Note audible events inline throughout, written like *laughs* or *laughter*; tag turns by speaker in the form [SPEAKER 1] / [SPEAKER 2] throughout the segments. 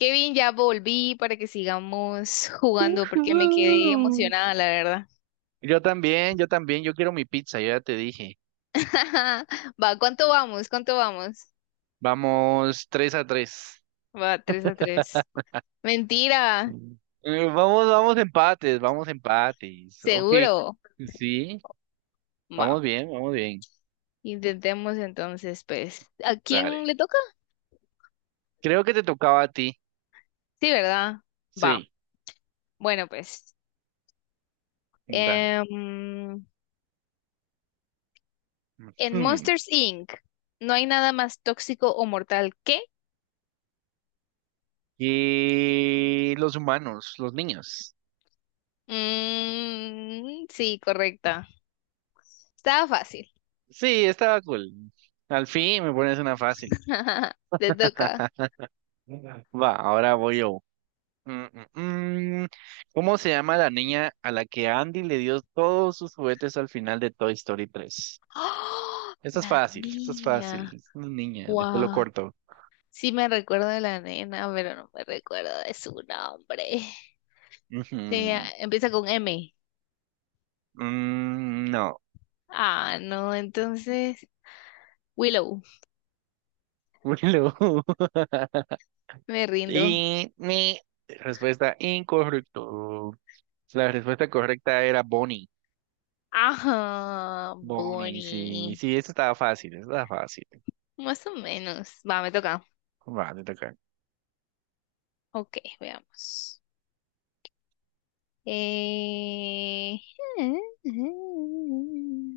[SPEAKER 1] Kevin, ya volví para que sigamos jugando porque me quedé
[SPEAKER 2] Ujú.
[SPEAKER 1] emocionada, la verdad.
[SPEAKER 2] Yo también, yo también, yo quiero mi pizza, yo ya te dije.
[SPEAKER 1] *laughs* Va, ¿cuánto vamos? ¿Cuánto vamos?
[SPEAKER 2] Vamos tres a 3.
[SPEAKER 1] Va, 3-3. Mentira,
[SPEAKER 2] Vamos, vamos empates, vamos empates. Ok.
[SPEAKER 1] seguro.
[SPEAKER 2] Sí,
[SPEAKER 1] Va,
[SPEAKER 2] vamos bien, vamos bien.
[SPEAKER 1] intentemos entonces, pues. ¿A quién
[SPEAKER 2] Dale.
[SPEAKER 1] le toca?
[SPEAKER 2] Creo que te tocaba a ti.
[SPEAKER 1] Sí, ¿verdad? Va,
[SPEAKER 2] Sí,
[SPEAKER 1] bueno, pues.
[SPEAKER 2] dale.
[SPEAKER 1] em, en
[SPEAKER 2] Ujú.
[SPEAKER 1] Monsters Inc. no hay nada más tóxico o mortal que...
[SPEAKER 2] Y los humanos, los niños.
[SPEAKER 1] Mm, sí, correcta. Estaba fácil.
[SPEAKER 2] Sí, estaba cool. Al fin me pones una fácil.
[SPEAKER 1] *laughs* Te toca.
[SPEAKER 2] *laughs* Va, ahora voy yo. Mm, mm, mm. ¿Cómo se llama la niña a la que Andy le dio todos sus juguetes al final de Toy Story tres?
[SPEAKER 1] ¡Ah!
[SPEAKER 2] Esto es
[SPEAKER 1] La
[SPEAKER 2] fácil, esto es fácil.
[SPEAKER 1] niña.
[SPEAKER 2] Es una niña de pelo
[SPEAKER 1] Guau.
[SPEAKER 2] corto.
[SPEAKER 1] Sí me recuerdo de la nena, pero no me recuerdo de su nombre. Sí, ah,
[SPEAKER 2] Ujú.
[SPEAKER 1] empieza con M.
[SPEAKER 2] Mm, no.
[SPEAKER 1] Ah, no, entonces Willow.
[SPEAKER 2] Willow. *laughs*
[SPEAKER 1] Me rindo.
[SPEAKER 2] Y mi respuesta incorrecto. La respuesta correcta era Bonnie.
[SPEAKER 1] Ajá,
[SPEAKER 2] Bonnie, sí,
[SPEAKER 1] Bonnie.
[SPEAKER 2] sí, esto estaba fácil, esto estaba fácil.
[SPEAKER 1] Más o menos. Va, me toca.
[SPEAKER 2] Va, te toca.
[SPEAKER 1] Ok, veamos. Eh... *laughs*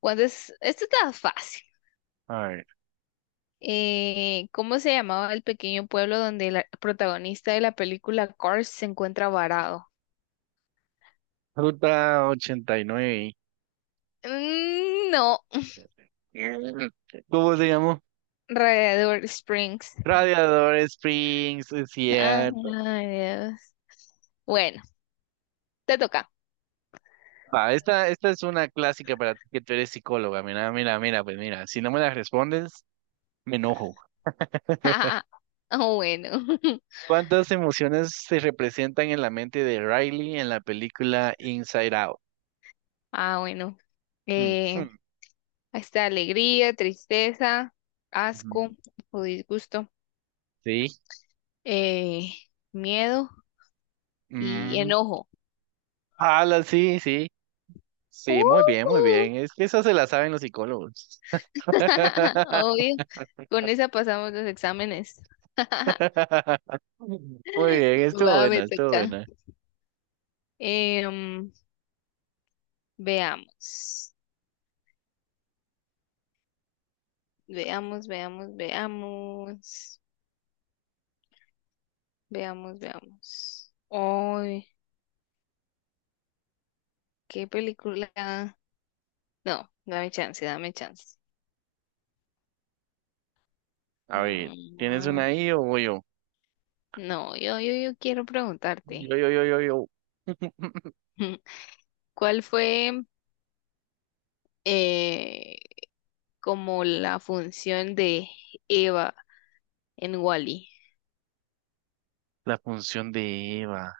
[SPEAKER 1] ¿Cuántas? Esto está fácil.
[SPEAKER 2] A ver.
[SPEAKER 1] ¿Cómo se llamaba el pequeño pueblo donde el protagonista de la película Cars se encuentra varado?
[SPEAKER 2] Ruta 89.
[SPEAKER 1] Mm, no.
[SPEAKER 2] ¿Cómo se llamó?
[SPEAKER 1] Radiador Springs.
[SPEAKER 2] Radiador Springs, es
[SPEAKER 1] Ah,
[SPEAKER 2] cierto.
[SPEAKER 1] ay, Dios. Bueno, te toca.
[SPEAKER 2] Va, esta es una clásica para ti que tú eres psicóloga. Mira, mira, mira, pues mira, si no me la respondes, me enojo. *laughs*
[SPEAKER 1] *laughs* Ah, bueno. *laughs*
[SPEAKER 2] ¿Cuántas emociones se representan en la mente de Riley en la película Inside Out?
[SPEAKER 1] Ah, bueno.
[SPEAKER 2] Mm,
[SPEAKER 1] Eh,
[SPEAKER 2] hmm,
[SPEAKER 1] está alegría, tristeza, asco
[SPEAKER 2] ujú.
[SPEAKER 1] o disgusto,
[SPEAKER 2] Sí.
[SPEAKER 1] eh, miedo y
[SPEAKER 2] mm,
[SPEAKER 1] enojo.
[SPEAKER 2] ala, sí, sí. Sí, muy bien, muy
[SPEAKER 1] ¡Uh!
[SPEAKER 2] bien. Es que eso se la saben los psicólogos.
[SPEAKER 1] *laughs*
[SPEAKER 2] *laughs*
[SPEAKER 1] Obvio, con esa pasamos los exámenes. *laughs*
[SPEAKER 2] Muy bien, estuvo
[SPEAKER 1] Va, me
[SPEAKER 2] buena, estuvo
[SPEAKER 1] toca.
[SPEAKER 2] buena.
[SPEAKER 1] Eh, mm, veamos, veamos, veamos, veamos, veamos, veamos. Uy, qué película. No, dame chance, dame chance.
[SPEAKER 2] A ver, ¿tienes una
[SPEAKER 1] Mm,
[SPEAKER 2] ahí o voy yo?
[SPEAKER 1] no, yo quiero
[SPEAKER 2] Yo,
[SPEAKER 1] preguntarte.
[SPEAKER 2] yo, yo, yo, yo. *laughs*
[SPEAKER 1] *laughs* ¿Cuál fue, eh, como la función de Eva en Wally?
[SPEAKER 2] La función de Eva.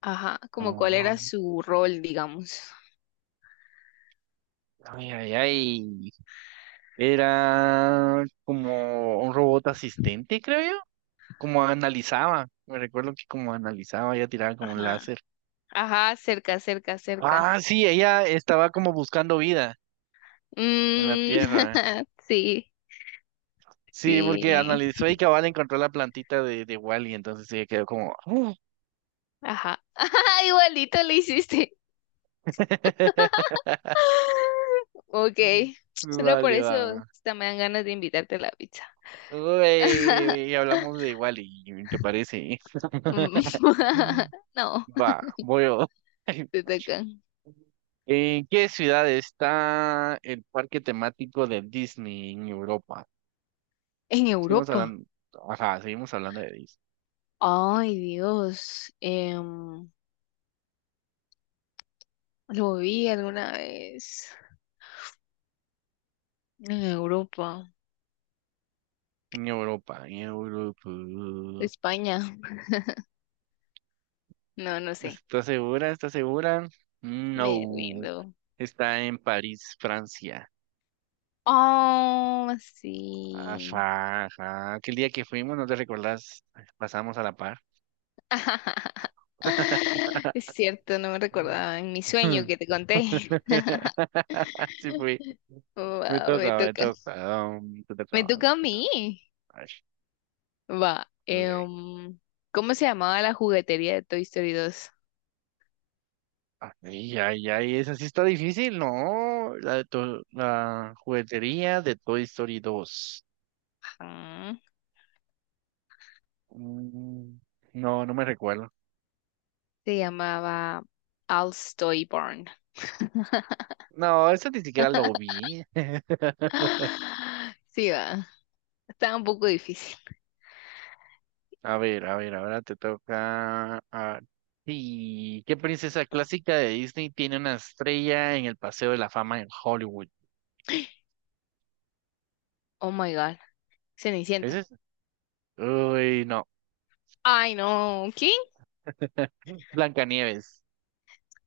[SPEAKER 1] Ajá, como cuál era su rol, digamos.
[SPEAKER 2] Ay, ay, ay. Era como un robot asistente, creo yo. Como analizaba. Me recuerdo que como analizaba, ella tiraba como un
[SPEAKER 1] Ajá,
[SPEAKER 2] láser.
[SPEAKER 1] ajá, cerca, cerca, cerca.
[SPEAKER 2] Ah, sí, ella estaba como buscando vida en la
[SPEAKER 1] Mm,
[SPEAKER 2] Tierra.
[SPEAKER 1] *laughs* sí,
[SPEAKER 2] Sí, porque
[SPEAKER 1] sí.
[SPEAKER 2] analizó y cabal encontró la plantita de Wally, entonces ella quedó como "Uh".
[SPEAKER 1] Ajá. *laughs* Ajá, igualito le hiciste.
[SPEAKER 2] *laughs*
[SPEAKER 1] *laughs* Ok. Solo por
[SPEAKER 2] Vale,
[SPEAKER 1] eso
[SPEAKER 2] va.
[SPEAKER 1] hasta me dan ganas de invitarte a la pizza.
[SPEAKER 2] Uy, y hablamos de Wally, ¿te parece?
[SPEAKER 1] Mm.
[SPEAKER 2] *laughs*
[SPEAKER 1] *laughs* No,
[SPEAKER 2] Va, voy yo.
[SPEAKER 1] te
[SPEAKER 2] *laughs*
[SPEAKER 1] tocan.
[SPEAKER 2] ¿En qué ciudad está el parque temático de Disney en Europa?
[SPEAKER 1] En
[SPEAKER 2] Seguimos
[SPEAKER 1] Europa.
[SPEAKER 2] hablando, ajá, seguimos hablando de Disney.
[SPEAKER 1] Ay, Dios. Lo vi alguna vez. En Europa.
[SPEAKER 2] En Europa, en Europa.
[SPEAKER 1] España. No, no sé.
[SPEAKER 2] ¿Estás segura? ¿Estás segura?
[SPEAKER 1] Me
[SPEAKER 2] No.
[SPEAKER 1] rindo.
[SPEAKER 2] Está en París, Francia.
[SPEAKER 1] Oh, sí.
[SPEAKER 2] Ajá, ajá. Aquel día que fuimos, ¿no te recordás? Pasamos a la par.
[SPEAKER 1] *laughs* Es
[SPEAKER 2] *laughs*
[SPEAKER 1] cierto, no me recordaba en mi sueño
[SPEAKER 2] Mm.
[SPEAKER 1] que te conté. *laughs*
[SPEAKER 2] *laughs* Sí fui. Me
[SPEAKER 1] Wow, me
[SPEAKER 2] toca, me
[SPEAKER 1] toca.
[SPEAKER 2] toca. Te
[SPEAKER 1] Me
[SPEAKER 2] toca. Me
[SPEAKER 1] toca a
[SPEAKER 2] toca.
[SPEAKER 1] mí.
[SPEAKER 2] Ay,
[SPEAKER 1] Va.
[SPEAKER 2] dale,
[SPEAKER 1] eh,
[SPEAKER 2] ven.
[SPEAKER 1] um, ¿cómo se llamaba la juguetería de Toy Story 2?
[SPEAKER 2] Ay, ay, ay, esa sí está difícil, ¿no? La juguetería de Toy Story dos.
[SPEAKER 1] Ah,
[SPEAKER 2] Mm, no, no me recuerdo.
[SPEAKER 1] se llamaba Al's Toy Barn. *gasps*
[SPEAKER 2] No, esa ni siquiera lo vi. *laughs*
[SPEAKER 1] Ah, sí, va. Estaba un poco difícil.
[SPEAKER 2] A ver, ahora te toca. Ah, sí, ¿qué princesa clásica de Disney tiene una estrella en el Paseo de la Fama en Hollywood?
[SPEAKER 1] Oh my God.
[SPEAKER 2] ¿Es
[SPEAKER 1] Cenicienta.
[SPEAKER 2] esa? Uy, no.
[SPEAKER 1] Ay, no. ¿Quién?
[SPEAKER 2] *laughs* Blancanieves.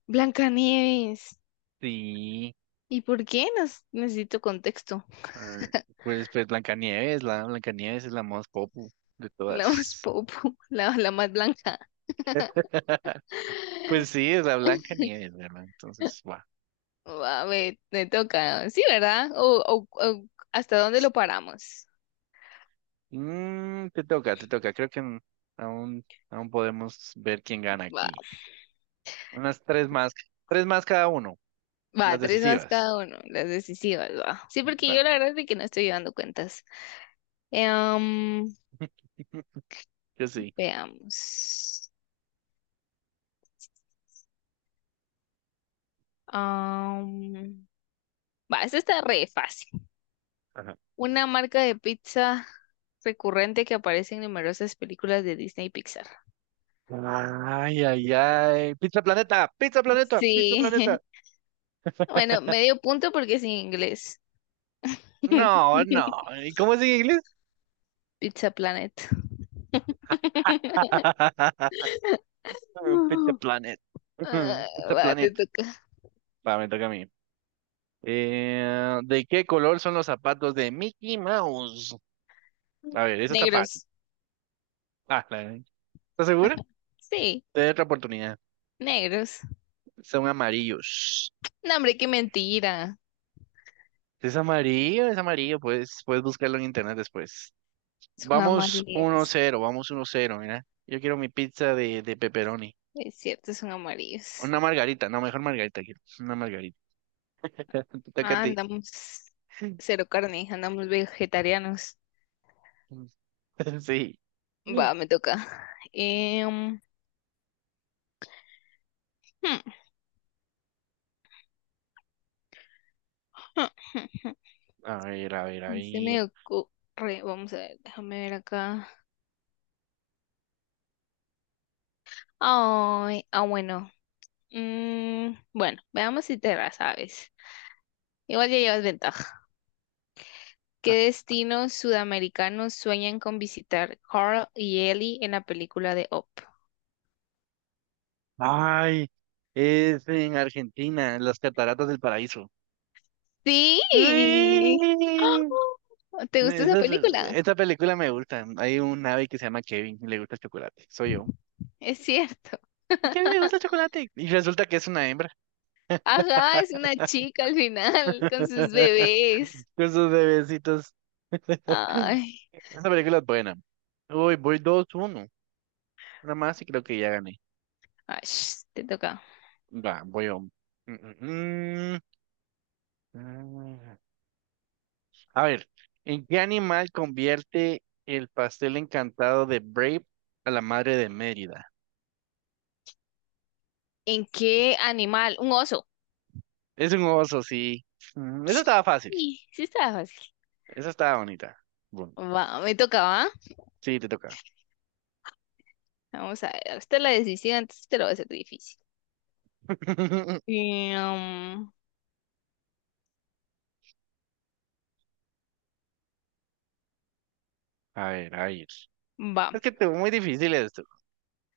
[SPEAKER 1] Blancanieves.
[SPEAKER 2] Sí.
[SPEAKER 1] ¿Y por qué? Necesito contexto. *laughs*
[SPEAKER 2] Ah, Pues Blancanieves, la Blancanieves es la más popu de
[SPEAKER 1] La más
[SPEAKER 2] todas.
[SPEAKER 1] popo, la más blanca.
[SPEAKER 2] *laughs* Pues sí, es la Blancanieves, ¿verdad? Entonces, va.
[SPEAKER 1] Oh, va, me toca. Sí, ¿verdad? O, ¿hasta dónde lo paramos?
[SPEAKER 2] Te toca, te toca. Creo que aún, aún podemos ver quién gana
[SPEAKER 1] Va,
[SPEAKER 2] aquí. Unas tres más cada uno,
[SPEAKER 1] va,
[SPEAKER 2] las
[SPEAKER 1] tres más
[SPEAKER 2] decisivas.
[SPEAKER 1] cada uno, las decisivas, va. Sí, porque yo la
[SPEAKER 2] Dale,
[SPEAKER 1] verdad es de que no estoy llevando cuentas. Em,
[SPEAKER 2] yo sí.
[SPEAKER 1] veamos. Am, va, esta está re fácil.
[SPEAKER 2] Ajá.
[SPEAKER 1] Una marca de pizza recurrente que aparece en numerosas películas de Disney y Pixar.
[SPEAKER 2] Ay, ay, ay. Pizza Planeta, Pizza Planeta, Pizza Planeta.
[SPEAKER 1] Sí. *laughs* Bueno,
[SPEAKER 2] *laughs*
[SPEAKER 1] medio punto porque es en inglés.
[SPEAKER 2] No, no.
[SPEAKER 1] *laughs*
[SPEAKER 2] ¿Y cómo es en inglés?
[SPEAKER 1] Pizza Planet.
[SPEAKER 2] *laughs* Pizza
[SPEAKER 1] No.
[SPEAKER 2] Planet.
[SPEAKER 1] Ah,
[SPEAKER 2] *laughs* Pizza
[SPEAKER 1] va, te
[SPEAKER 2] Planet.
[SPEAKER 1] toca.
[SPEAKER 2] Va, me toca a mí. ¿De qué color son los zapatos de Mickey Mouse? A ver, eso está fácil.
[SPEAKER 1] Negros.
[SPEAKER 2] Ah, ¿Estás segura?
[SPEAKER 1] Sí,
[SPEAKER 2] Te doy otra oportunidad.
[SPEAKER 1] negros.
[SPEAKER 2] Son amarillos.
[SPEAKER 1] No, hombre, qué mentira.
[SPEAKER 2] Es amarillo, pues puedes buscarlo en internet después.
[SPEAKER 1] Son amarillos.
[SPEAKER 2] Vamos uno cero, mira. Yo quiero mi pizza de pepperoni.
[SPEAKER 1] Es cierto, son amarillos.
[SPEAKER 2] Una margarita, no, mejor margarita quiero. Una margarita. *laughs* Te toca a
[SPEAKER 1] Ah,
[SPEAKER 2] ti.
[SPEAKER 1] andamos cero carne, andamos vegetarianos.
[SPEAKER 2] *laughs* Sí.
[SPEAKER 1] Va, me toca. Em, hmm, hmm, hmm,
[SPEAKER 2] A ver, a ver, a
[SPEAKER 1] hmm. Se
[SPEAKER 2] ver.
[SPEAKER 1] me ocurre. Vamos a ver, déjame ver acá. Ay, ah, bueno. Mm, bueno, veamos si te la sabes. Igual ya llevas ventaja. ¿Qué destinos sudamericanos sueñan con visitar Carl y Ellie en la película de Up?
[SPEAKER 2] Ay, es en Argentina, en las Cataratas del Paraíso.
[SPEAKER 1] Sí.
[SPEAKER 2] ¡Uy!
[SPEAKER 1] ¡Ah! ¿Te gusta esa
[SPEAKER 2] Esa,
[SPEAKER 1] película?
[SPEAKER 2] esa película me gusta. Hay un ave que se llama Kevin y le gusta el chocolate. Soy yo.
[SPEAKER 1] Es cierto.
[SPEAKER 2] ¿A Kevin le gusta el
[SPEAKER 1] *laughs*
[SPEAKER 2] chocolate? Y resulta que es una hembra.
[SPEAKER 1] Ajá, es una chica al final con sus
[SPEAKER 2] *laughs*
[SPEAKER 1] bebés.
[SPEAKER 2] Con sus bebecitos. *laughs*
[SPEAKER 1] Ay,
[SPEAKER 2] Esa película es buena. Uy, voy dos uno. Una más y creo que ya gané.
[SPEAKER 1] ash, te toca.
[SPEAKER 2] Va, voy a. Mm, mm. A ver, ¿en qué animal convierte el pastel encantado de Brave a la madre de Mérida?
[SPEAKER 1] ¿En qué animal? Un oso.
[SPEAKER 2] Es un oso, sí. Esa estaba fácil.
[SPEAKER 1] Sí, sí estaba fácil.
[SPEAKER 2] Esa estaba bonita. Bueno,
[SPEAKER 1] Va, me tocaba.
[SPEAKER 2] sí, te toca.
[SPEAKER 1] Vamos a ver. Usted la decisión, antes te lo va a hacer difícil.
[SPEAKER 2] *laughs*
[SPEAKER 1] Em,
[SPEAKER 2] A ver, a ver.
[SPEAKER 1] va.
[SPEAKER 2] Es que te muy difícil esto.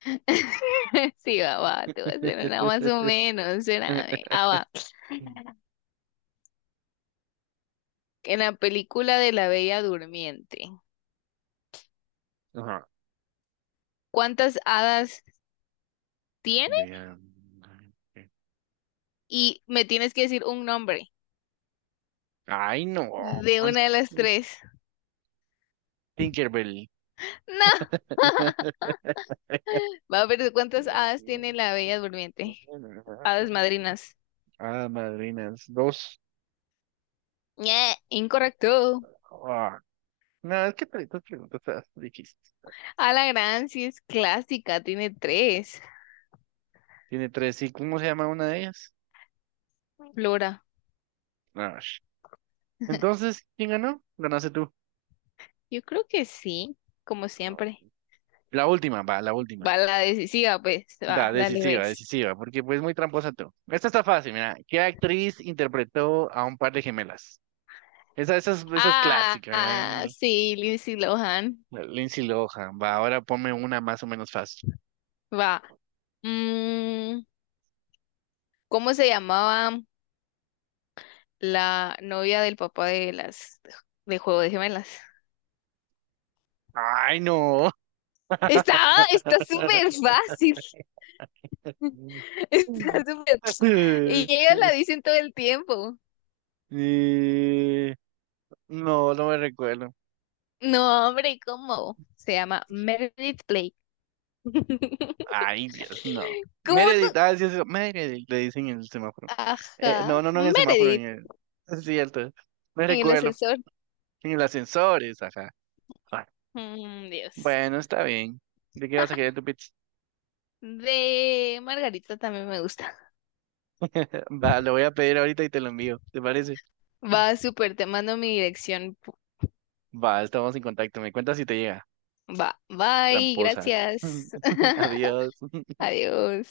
[SPEAKER 1] *laughs* Sí, va, va, te voy a hacer una más o
[SPEAKER 2] *laughs*
[SPEAKER 1] menos, espérame. Ah, va. En la película de la Bella Durmiente,
[SPEAKER 2] Ajá.
[SPEAKER 1] ¿cuántas hadas tiene?
[SPEAKER 2] Vean. eh,
[SPEAKER 1] Y me tienes que decir un nombre
[SPEAKER 2] Ay, no.
[SPEAKER 1] de una de las tres.
[SPEAKER 2] Tinkerbell.
[SPEAKER 1] No. *laughs*
[SPEAKER 2] *laughs*
[SPEAKER 1] Va, a ver, ¿cuántas hadas tiene la Bella Durmiente? Hadas madrinas.
[SPEAKER 2] Ah, madrinas. Dos.
[SPEAKER 1] Ñe, incorrecto.
[SPEAKER 2] Ah, no, es que estas preguntas están difíciles.
[SPEAKER 1] A la gran, sí es clásica, tiene tres.
[SPEAKER 2] Tiene tres. ¿Y cómo se llama una de ellas?
[SPEAKER 1] Flora.
[SPEAKER 2] Ash.
[SPEAKER 1] *laughs*
[SPEAKER 2] Entonces, ¿quién ganó? Ganaste tú.
[SPEAKER 1] Yo creo que sí, como siempre.
[SPEAKER 2] La última, va, la última.
[SPEAKER 1] Va, la decisiva, pues.
[SPEAKER 2] La
[SPEAKER 1] Va, dale,
[SPEAKER 2] decisiva,
[SPEAKER 1] ves.
[SPEAKER 2] decisiva, porque pues muy tramposa tú. Esta está fácil, mira. ¿Qué actriz interpretó a un par de gemelas? Esa es
[SPEAKER 1] Ah,
[SPEAKER 2] clásica, ¿verdad?
[SPEAKER 1] ah,
[SPEAKER 2] L-
[SPEAKER 1] sí, Lindsay Lohan.
[SPEAKER 2] la Lindsay Lohan. Va, ahora ponme una más o menos fácil.
[SPEAKER 1] Va. Mm, ¿cómo se llamaba la novia del papá de las de Juego de Gemelas?
[SPEAKER 2] ¡Ay, no!
[SPEAKER 1] Estaba, está súper
[SPEAKER 2] *laughs*
[SPEAKER 1] fácil. *laughs* Está súper. Y ellos la dicen todo el tiempo.
[SPEAKER 2] Eh, No, no me recuerdo.
[SPEAKER 1] No, hombre, ¿cómo? Se llama Meredith Blake. *laughs*
[SPEAKER 2] Ay, Dios, no.
[SPEAKER 1] ¿Cómo no?
[SPEAKER 2] Meredith, ah, sí, sí, Meredith, le dicen en el semáforo. No,
[SPEAKER 1] Ajá.
[SPEAKER 2] no, no en el semáforo, en
[SPEAKER 1] Meredith,
[SPEAKER 2] el. Es cierto, me
[SPEAKER 1] en el
[SPEAKER 2] recuerdo.
[SPEAKER 1] ascensor.
[SPEAKER 2] En el ascensor, es, ajá. Ah,
[SPEAKER 1] Mm, Dios.
[SPEAKER 2] bueno, está bien. ¿De qué vas a querer
[SPEAKER 1] *laughs*
[SPEAKER 2] tu pizza?
[SPEAKER 1] De Margarita también me gusta.
[SPEAKER 2] *laughs* Va, lo voy a pedir ahorita y te lo envío, ¿te parece?
[SPEAKER 1] Va súper, te mando mi dirección.
[SPEAKER 2] Va, estamos en contacto. Me cuentas si te llega.
[SPEAKER 1] Va, bye,
[SPEAKER 2] Tramposa.
[SPEAKER 1] gracias.
[SPEAKER 2] *laughs* Adiós.
[SPEAKER 1] *laughs* Adiós.